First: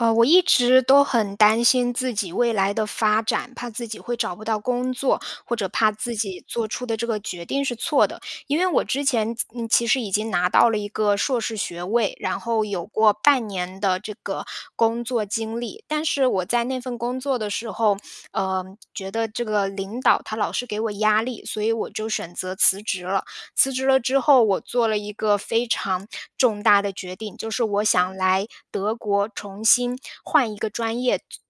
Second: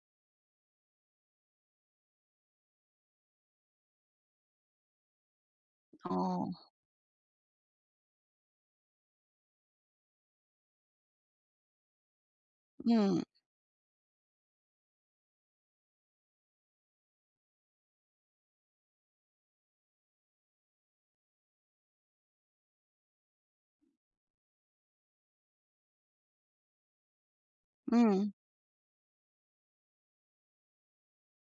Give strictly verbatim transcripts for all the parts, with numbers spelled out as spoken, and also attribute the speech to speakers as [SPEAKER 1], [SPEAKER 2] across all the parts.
[SPEAKER 1] 呃，我一直都很担心自己未来的发展，怕自己会找不到工作，或者怕自己做
[SPEAKER 2] 哦。
[SPEAKER 1] 出的这个决定是错的。因为我之前，其嗯，其实已经拿到了一个硕士学位，然后有过
[SPEAKER 2] 嗯。
[SPEAKER 1] 半年的这个工作经历，但是我在那份工作的时候，呃，觉得这个领导他老是给我压力，所以我就选择辞职了。辞职了之后，我做了一个非常重大的决定，就是我想
[SPEAKER 2] 嗯。
[SPEAKER 1] 来德国重新换一个专业读读本科，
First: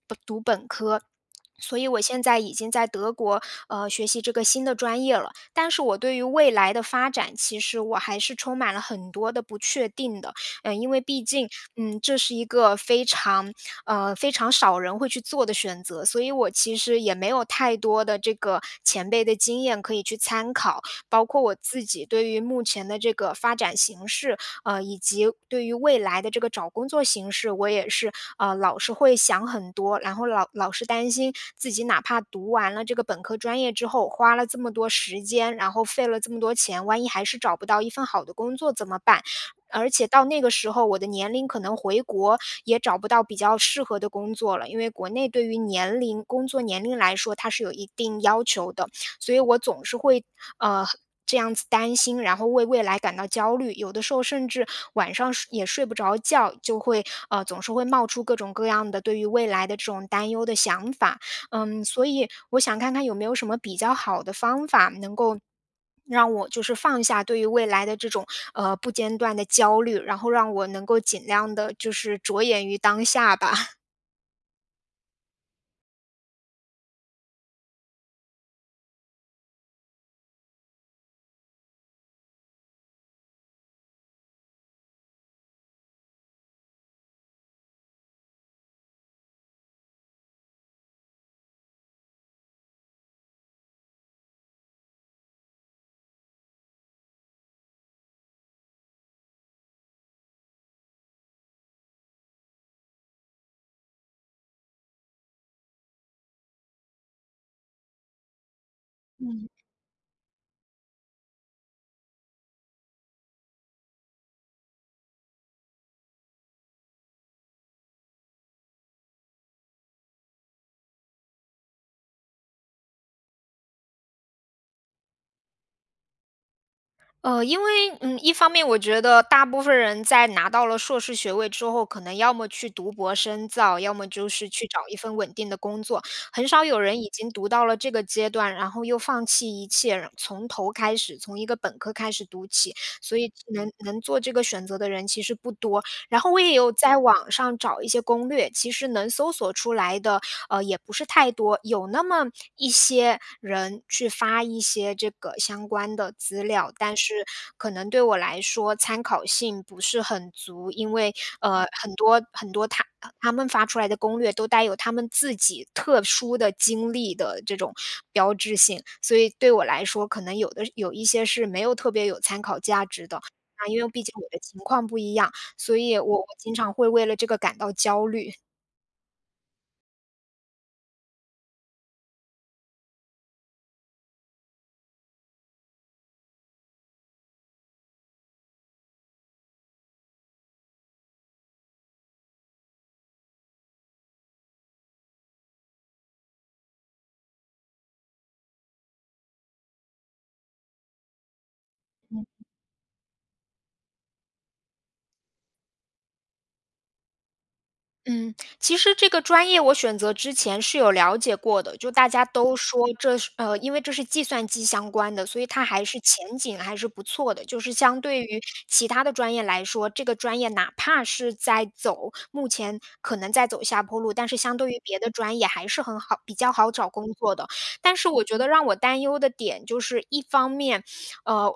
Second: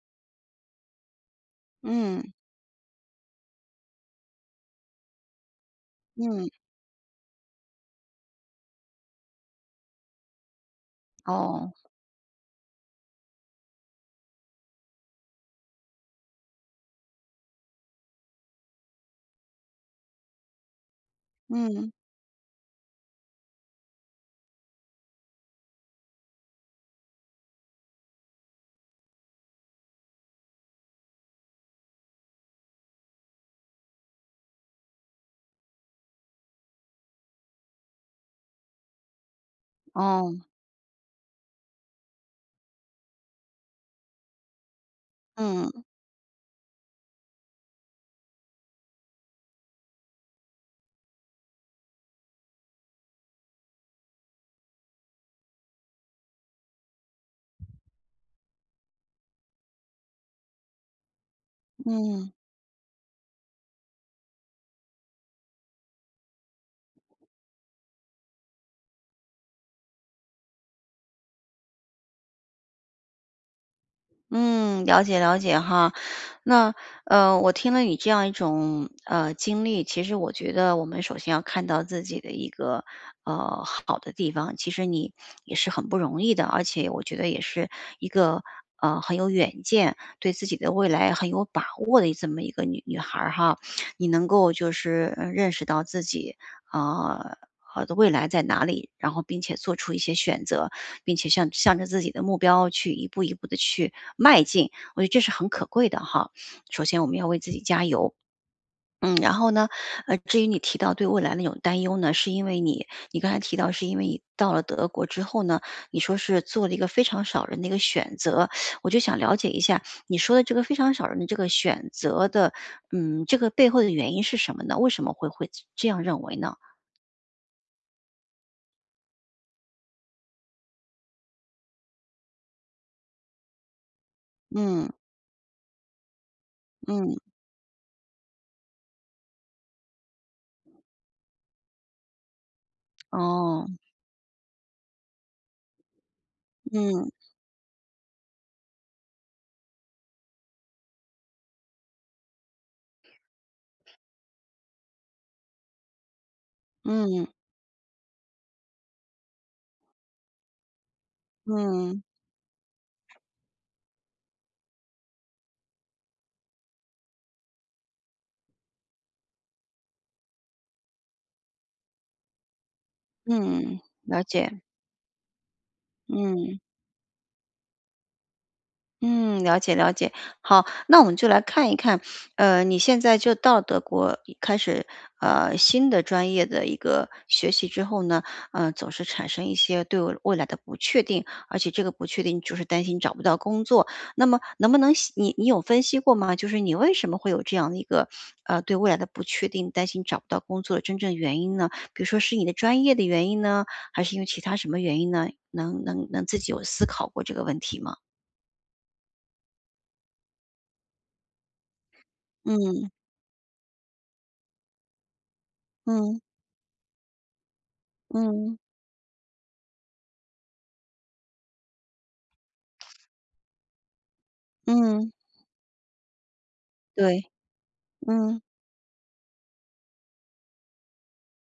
[SPEAKER 1] 所以我现
[SPEAKER 2] 嗯。
[SPEAKER 1] 在已经在德国，呃，学习这个新的专业了，但是我对于未
[SPEAKER 2] 嗯。
[SPEAKER 1] 来的发展，其实我还是充满了很多地不确定的。呃，因为毕竟，
[SPEAKER 2] 哦。
[SPEAKER 1] 嗯，这是一个非常呃，非常少人会去做的选择，所以我其实也没有太多的这个前辈的经验可以去参考，包括我自
[SPEAKER 2] 嗯。
[SPEAKER 1] 己对于目前的这个发展形势，呃，以及对于未来的这个找工作形势，我也是，呃，老是会想很多，然后老老是担心自己哪怕读完了这个本科专业之后，花了这么多时间，然后费了这么多钱，万一还是找不到一份好的工作怎么办，而且到那
[SPEAKER 2] 哦。
[SPEAKER 1] 个时候，我的年龄可能回国也找不到比较适合的工作了，因为国内对于
[SPEAKER 2] 嗯。
[SPEAKER 1] 年龄，工作年龄来说，它是有一定要求的，所以我总是会，呃，这样子担心。然后为未来感到焦虑，有的时候甚至晚上睡也睡不着觉，就会呃，总是会冒出各种各样的对于未来的这种担忧的想法。嗯，所以
[SPEAKER 2] 嗯。
[SPEAKER 1] 我想看看有没有什么比较好的方法能够让我就是放下对于未来的这种，呃，不间断的焦虑，然后让我能够尽量地就是着眼于当下吧。
[SPEAKER 2] 嗯，了解了解哈。那，呃，我听了你这样一种，呃，经历，其实我觉得我们首先要看到自己的一个，呃，好的地方，其实你，也是很不容易的，而且我觉得也是一个，呃，很有远见，对自己的未来很有把握的，这么一个女女孩儿哈。你能够就是，嗯，认识到自己，啊，呃，好的未来在哪里，然后并且做出一些选择，并且向向着自己的目标去一步一步地去迈进，我觉得这是很可贵的哈。首先我们要为自己加油。嗯，然
[SPEAKER 1] 嗯。
[SPEAKER 2] 后呢，呃，至于你提到对未来的一种担忧呢，是因为你你刚才提到是因为你到了德国之后呢，你说是做了一个非常少人的一个选择。我就想了解一下，你说的这个非常少人的这个选择的，嗯，这个背后的原因是什么呢？为什么会会这样认为呢？
[SPEAKER 1] 呃，因为，嗯，一方面我觉得，大部分人在拿到了硕士学位之后，可能要么去读博深造，要么就是去找
[SPEAKER 2] 嗯。
[SPEAKER 1] 一份稳定的工作。很少有人已
[SPEAKER 2] 嗯。
[SPEAKER 1] 经读到了这个阶段，然后又放弃一切，然从头开始从一个本科开始读起，所以能
[SPEAKER 2] 哦。
[SPEAKER 1] 能做这个选择的人其实不多。然后我也有在
[SPEAKER 2] 嗯。
[SPEAKER 1] 网上找一些攻略，其实能搜索出来的，呃，也不是太多，有那么一些人，去发一些这个相关的资料，但是
[SPEAKER 2] 嗯。
[SPEAKER 1] 可能对我来说，参考性不是很足。因为，呃，很
[SPEAKER 2] 嗯。
[SPEAKER 1] 多很多他他们发出来的攻略，都带有他们自己特殊的经历的这种标志性，所以对我来说，可能有的有一些是没有特别有参考价值的。那
[SPEAKER 2] 嗯，
[SPEAKER 1] 因为毕竟
[SPEAKER 2] 了
[SPEAKER 1] 我的情
[SPEAKER 2] 解。
[SPEAKER 1] 况不一样，所以我经
[SPEAKER 2] 嗯。
[SPEAKER 1] 常会为了这个感到焦虑。
[SPEAKER 2] 嗯，了解了解，好。那我们就来看一看，呃，你现在就到德国已开始，呃，新的专业的一个学习之后呢，呃，总是产生一些对未来的不确定，而且这个不确定就是担心找不到工作，那么能不能析你你有分析过吗？就是你为什么会有这样的一个，呃，对未来的不确定，担心找不到工作的真正原因呢？比如
[SPEAKER 1] 嗯
[SPEAKER 2] 说是
[SPEAKER 1] 嗯。
[SPEAKER 2] 你的专业的原因呢，还是因为其它什么原因呢？能能能自己有思考过这个问题吗？
[SPEAKER 1] 嗯，其实这个专业我选择之前是有了解过的。就大家都说
[SPEAKER 2] 嗯。
[SPEAKER 1] 这是呃，因为这是计算机相关的，所以它还是
[SPEAKER 2] 嗯。
[SPEAKER 1] 前景还是不错的，就是相对于
[SPEAKER 2] 嗯。
[SPEAKER 1] 其它的专业来说，这个专业哪怕是在走目前可能在走下坡路，但是相对于别
[SPEAKER 2] 嗯。
[SPEAKER 1] 的专业还是很好比较好找工
[SPEAKER 2] 对，
[SPEAKER 1] 作的。但是我觉
[SPEAKER 2] 嗯。
[SPEAKER 1] 得让我担忧的点就是一方面，呃，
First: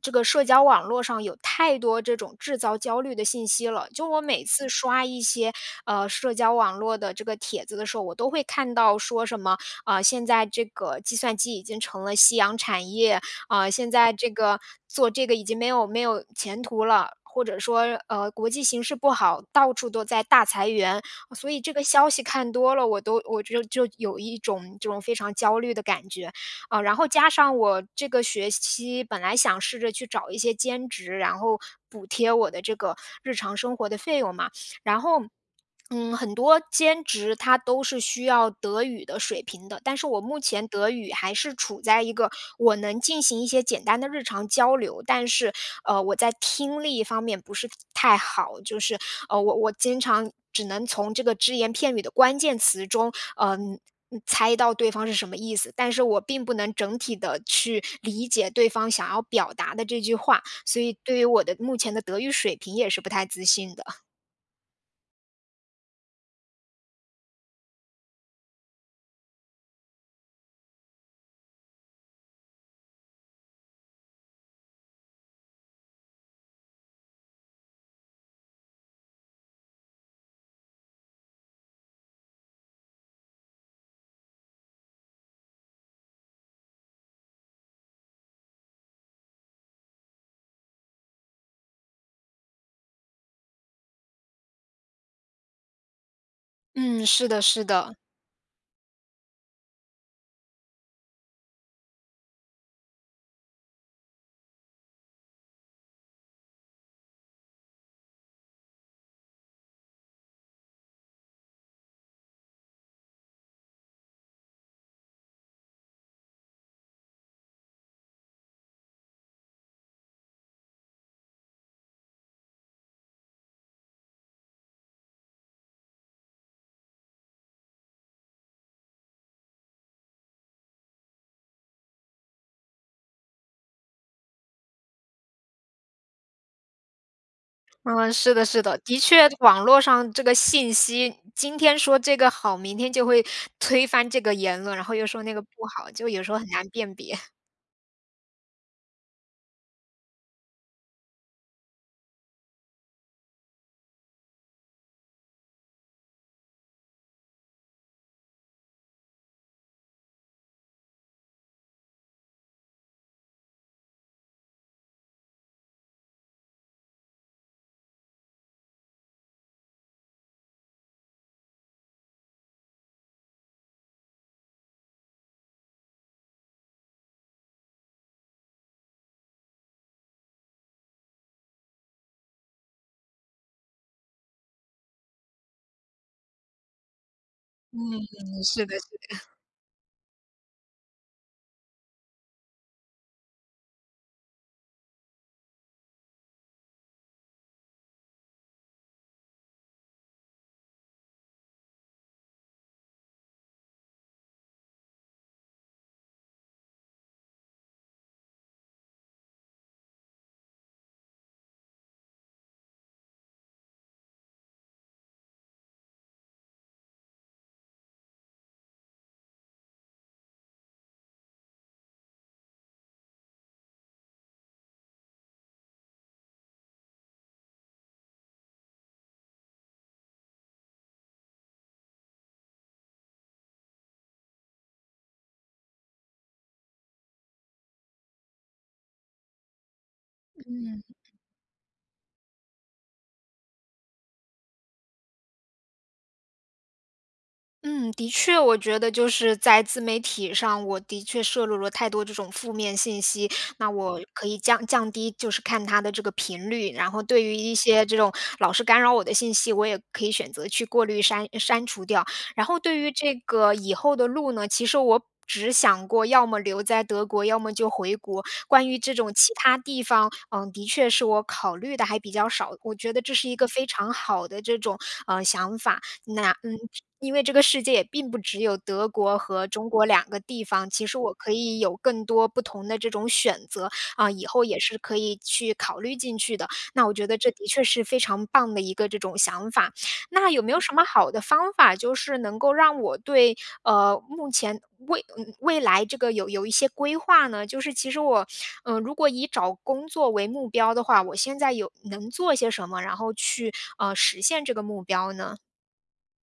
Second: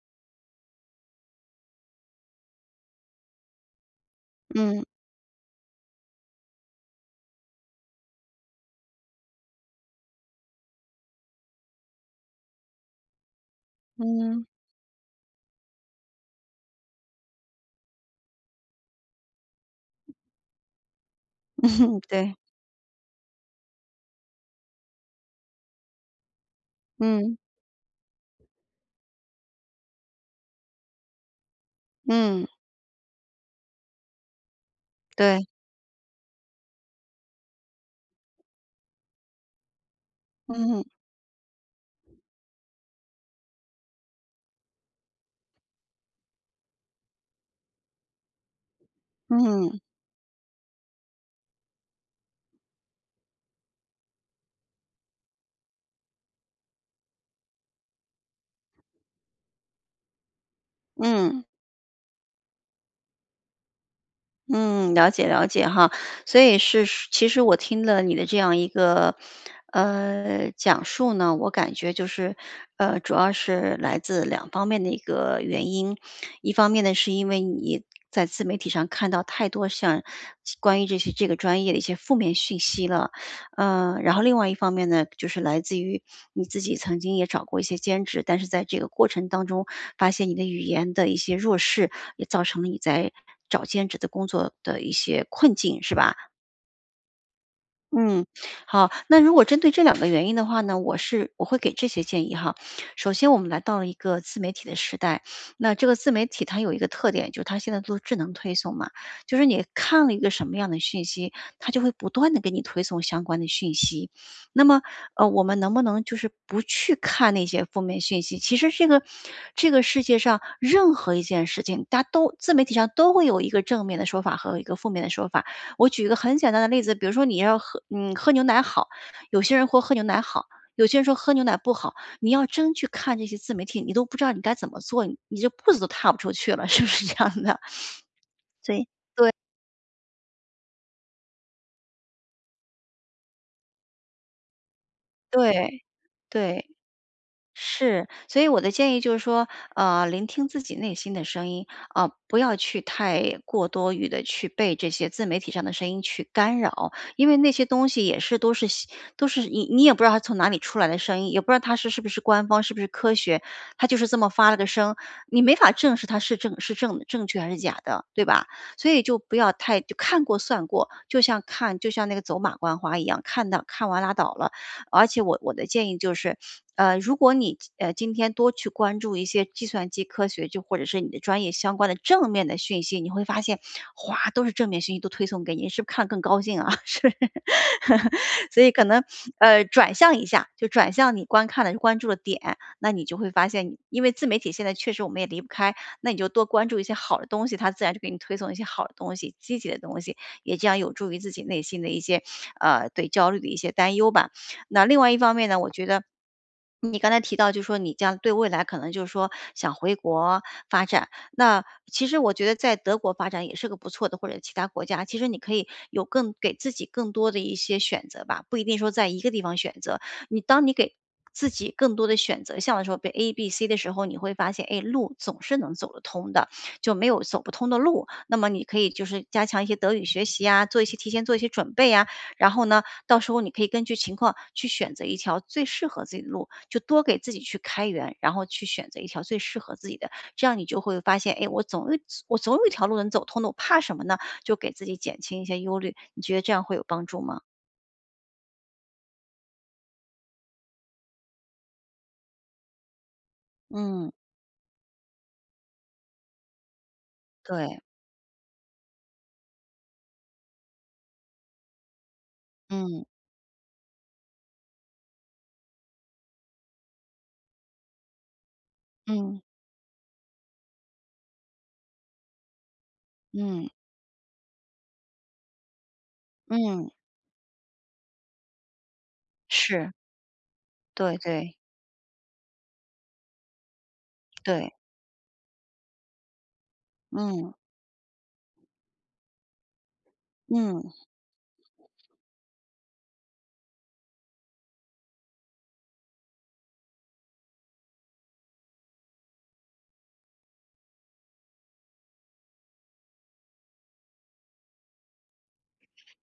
[SPEAKER 1] 这个社交网络上有太多这种制造焦虑的信息了，就我每次
[SPEAKER 2] 嗯。
[SPEAKER 1] 刷一些，呃，社交网络的这个帖子的时候，我都会看到说什么，呃，现在这个计算机已经成了夕阳产业，呃，现在这
[SPEAKER 2] 嗯。
[SPEAKER 1] 个做这个已经没有没有前途了，或者说，呃，国际形势不好，到处都在大裁员。所以这个 消息
[SPEAKER 2] 对。
[SPEAKER 1] 看多了，我都我就就有一种这种非常焦虑的感觉。呃，然后加
[SPEAKER 2] 嗯。
[SPEAKER 1] 上我这个学期本来想试着去找一些兼职，然后补贴
[SPEAKER 2] 嗯。
[SPEAKER 1] 我的这个日常生活的费用嘛，然后，
[SPEAKER 2] 对。
[SPEAKER 1] 嗯，很多兼职它都是需要德语的水平的，但是我目前
[SPEAKER 2] 嗯嗯。
[SPEAKER 1] 德语还是处在一个我能进行一些简单的日常交流，但是，呃，我在听力方面不是太好。就是，呃，我我
[SPEAKER 2] 嗯。
[SPEAKER 1] 经常只能从这个只言片语的关键词中，呃，猜到对方是什么意思，但是我并不能整体地去理解对方想要表达的这句话，所以对于
[SPEAKER 2] 嗯。
[SPEAKER 1] 我的目前的德语水平也是不太自信的。
[SPEAKER 2] 嗯，了解了解哈。所以是其实我听了你的这样一个，呃，讲述呢，我感觉就是，呃，主要是来自两方面的一个原因。一方面呢，是因为你在自媒体上看到太多像关于这些这个专业的一些负面信息了。呃，然后另外一方面呢，就是来自于你自己曾经也找过一些兼职，但是在这个过程当中发现你的语言的一些弱势，也造成了你在找兼职的工作的一些困境，是吧？
[SPEAKER 1] 嗯，是的是的。
[SPEAKER 2] 嗯，好，那如果针对这两个原因的话呢，我是我会给这些建议哈。首先我们来到了一个自媒体的时代，那这个自媒体它有一个特点，就是它现在做智能推送嘛，就是你看了一个什么样的信息，它就会不断地给你推送相关的讯息，那么，呃，我们能不能就是不去看那些负面信息，其实这个这个世界上任何一件事情，大家都自媒体上都会有一个正面的说法和一个负面的说法。我举一个很简单的例子，比如说你要喝你喝牛奶好，有些人豁喝牛奶好，有些人说喝牛奶不好，你要真去看这些自媒体，你都不知道你该怎么做，你就步子都踏不出去了，是不是这样的？
[SPEAKER 1] 嗯，是的是的，
[SPEAKER 2] 对，
[SPEAKER 1] 的确
[SPEAKER 2] 对。
[SPEAKER 1] 网络上这个信息今天说这个好，明天就会推翻这个言论，然后又说那个不
[SPEAKER 2] 对，
[SPEAKER 1] 好，就有时候很难
[SPEAKER 2] 对，
[SPEAKER 1] 辨别。
[SPEAKER 2] 是，所以我的建议就是说，呃，聆听自己内心的声音，啊，不要去太过多于的去被这些自媒体上的声音去干扰，因为那些东西也是都是都是你你也不知道他从哪里出来的声音，也不知道它是是不是官方是不是科学，它就是这么发了个声，你没法证实它是正是正正确还是假的，对吧？所以就不要太看过算过，就像看就像那个走马观花一样，看到看完拉倒了，而且我我的建议就是，呃，如果你，呃，今天多去关注一些计算机科学，就或者是你的专业相关的正面的讯息，你会发现，哇，都是正面信息都推送给你，是不是看了更高兴啊？是，
[SPEAKER 1] 嗯，
[SPEAKER 2] 所
[SPEAKER 1] 是
[SPEAKER 2] 以
[SPEAKER 1] 的
[SPEAKER 2] 可
[SPEAKER 1] 是
[SPEAKER 2] 能，
[SPEAKER 1] 的。
[SPEAKER 2] 呃，转向一下，就转向你观看的关注的点，那你就会发现，因为自媒体现在确实我们也离不开，那你就多关注一些好的东西，它自然就给你推送一些好的东西、积极的东西，也将有助于自己内心的一些，呃，对焦虑的一些担忧吧。那另外一方面呢，我觉得，你刚才提到就说你将对未来可能就是说想回国发展，那其实我觉得在德国发展也是个不错的，或者其它国家，其实你可以有更给自己更多的一些选择吧，不一定说在一个地方选择。你当你给自己更多的选择，像你说背 ABC 的时候，你会发现，哎，路总是能走得通的，就没有走不通的路，那么你可以就是加强一些德语学习呀，做一些提前做一些准备呀。然后呢，到时候你可以根据情况去选择一条最适合自己的路，就多给自己去开源，然后去选择一条最适合自己的，这样你就
[SPEAKER 1] 嗯。
[SPEAKER 2] 会发现，诶？我总我总有一条路能走通的，我怕什么呢？就给自己减轻一些忧虑，你觉得这样会有帮助吗？
[SPEAKER 1] 嗯，的确，我觉得就是在自媒体上，我的确摄入了太多这种负面信息，那我
[SPEAKER 2] 嗯。
[SPEAKER 1] 可以降降低，就是看它的这个频率，然后对于一
[SPEAKER 2] 对。
[SPEAKER 1] 些这种老是干扰我的信息，我也可以选择去过滤删删除掉。然后对于
[SPEAKER 2] 嗯。
[SPEAKER 1] 这个以后的路呢，其实我只想过要么留在德国，要么就回国，关于这种其
[SPEAKER 2] 嗯。
[SPEAKER 1] 它地方，呃，的确是我考虑地还比较少，我觉得这是一个非
[SPEAKER 2] 嗯。
[SPEAKER 1] 常好的这种，呃，想法。那嗯，
[SPEAKER 2] 嗯。
[SPEAKER 1] 因为这个世界也并不只有德国和中国
[SPEAKER 2] 是。
[SPEAKER 1] 两个地方，其实我
[SPEAKER 2] 对
[SPEAKER 1] 可
[SPEAKER 2] 对。
[SPEAKER 1] 以有更多不同的这种选择，啊，以后也
[SPEAKER 2] 对。
[SPEAKER 1] 是可以去考虑进去的，那我觉得这的
[SPEAKER 2] 嗯。
[SPEAKER 1] 确是非常棒的一个这种想法。那有没有什么
[SPEAKER 2] 嗯。
[SPEAKER 1] 好的方法，就是能够让我对，呃，目前未未来这个有有一些规划呢？就是其实我，呃，如果以找工作为目标的话，我现在有能做些什么？然后去，呃，实现这个目标呢？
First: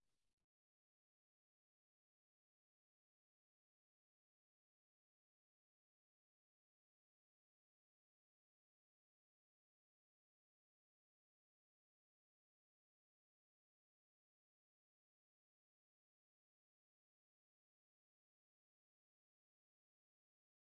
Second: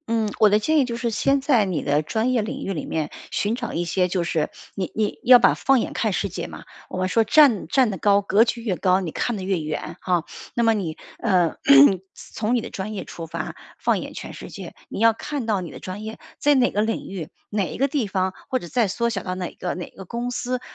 [SPEAKER 2] 嗯，我的建议就是先在你的专业领域里面寻找一些，就是你你要把放眼看世界嘛，我们说站站得高格局越高，你看的越远哈。那么你，呃，从你的专业出发，放眼全世界，你要看到你的专业在哪个领域，哪一个地方或者在缩小到哪个哪个公司是很有价。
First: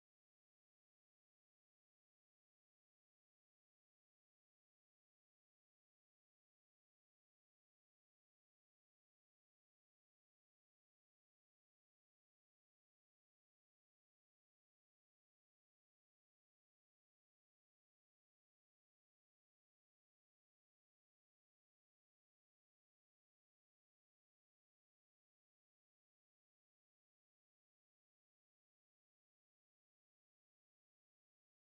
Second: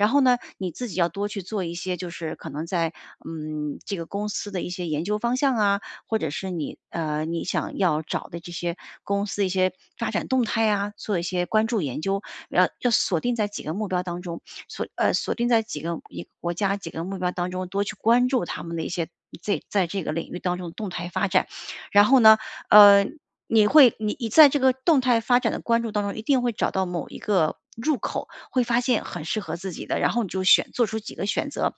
[SPEAKER 2] 然后呢，你自己要多去做一些，就是可能在，嗯，这个公司的一些研究方向啊，或者是你，呃你想要找的这些公司一些发展动态啊，做一些关注研究。要要锁定在几个目标当中，锁呃，锁定在几个一国家几个目标当中，多去关注他们的一些这在这个领域当中的动态发展。然后呢，呃，你会你你在这个动态发展的关注当中，一定会找到某一个入口会发现很适合自己的，然后你就选，做出几个选择。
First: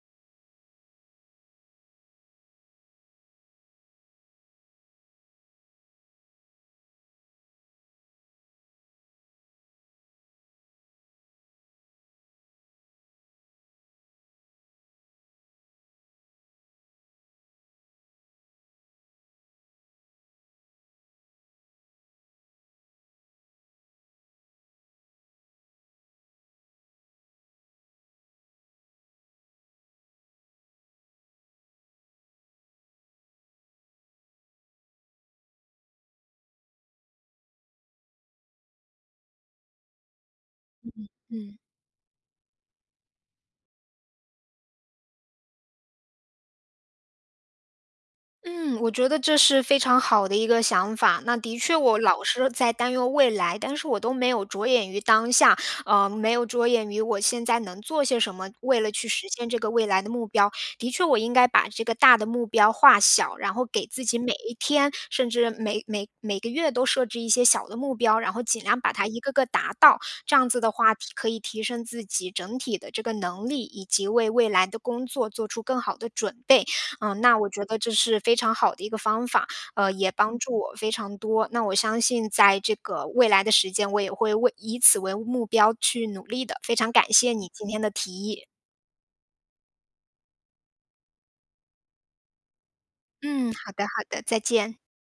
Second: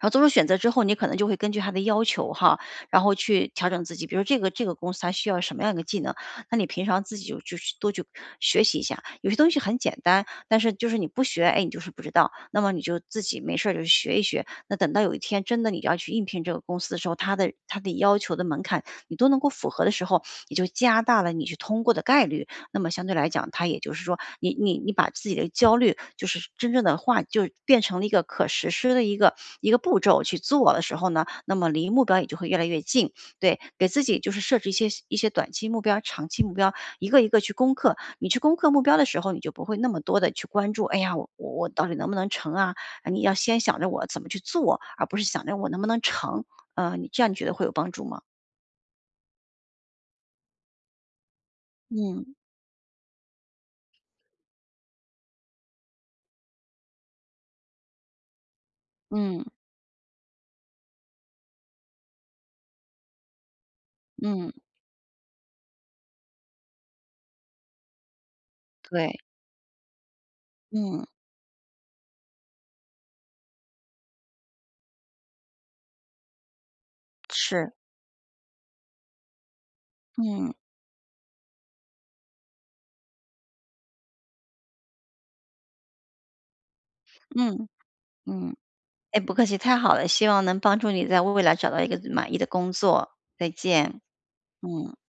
[SPEAKER 2] 然后做出选择之后，你可能就会根据他的要求哈，然后去调整自己，比如这个这个公司它需要什么样的技能，那你平常自己就去多去学习一下，有些东西很简单，但是就是你不学，哎，你就是不知道，那么你就自己没事儿就学一学。那等到有一天真的你要去应聘这个公司的时候，它的的要求的门槛你都能够符合的时候，你就加大了你去通过的概率。那么相对来讲它也就是说，你你你把自己的焦虑就是真正地化就变成了一个可实施的一个一个步骤去做的时候呢，那么离目标也就会越来越近，对，给自己就是设置一些一些短期目标，长期目标一个一个去攻克。你去攻克目标的时候，你就不会那么多地去关注，哎
[SPEAKER 1] 嗯
[SPEAKER 2] 呀，我我
[SPEAKER 1] 嗯。
[SPEAKER 2] 我到底能不能成啊，呃，你要先想着我怎么去做而不是想着我能不能成。呃，你这样你觉得会有帮助吗？
[SPEAKER 1] 嗯，我觉得这是非常好的一个想法。那的确我老
[SPEAKER 2] 嗯。
[SPEAKER 1] 是在担忧未来，但是我都没有着眼于当下，呃，没有着眼于我现在能做些什么，为了去实
[SPEAKER 2] 嗯。
[SPEAKER 1] 现这个未来的目标。的确我应该把这个大的目标化小，然后给自己每
[SPEAKER 2] 嗯。
[SPEAKER 1] 一天甚至每每每个月都设置一些小的目标，然后尽量把它
[SPEAKER 2] 对。
[SPEAKER 1] 一个个达到，这样子的话
[SPEAKER 2] 嗯。
[SPEAKER 1] 提可以提升自己整体的这个能力，以及为未来的工作做出更好的准备。嗯，那我觉
[SPEAKER 2] 是。
[SPEAKER 1] 得这是非常好的一个方法，呃，也帮
[SPEAKER 2] 嗯。
[SPEAKER 1] 助我非常多，那我相信在这个未来的时间，我也会为以此为目标去努力的，非常感谢你今
[SPEAKER 2] 嗯，
[SPEAKER 1] 天的提议。
[SPEAKER 2] 嗯，哎，不客气，太好了。希望能帮助你在为未来找到一个满意的工作。再
[SPEAKER 1] 嗯，好的好
[SPEAKER 2] 见，
[SPEAKER 1] 的，再见。
[SPEAKER 2] 嗯。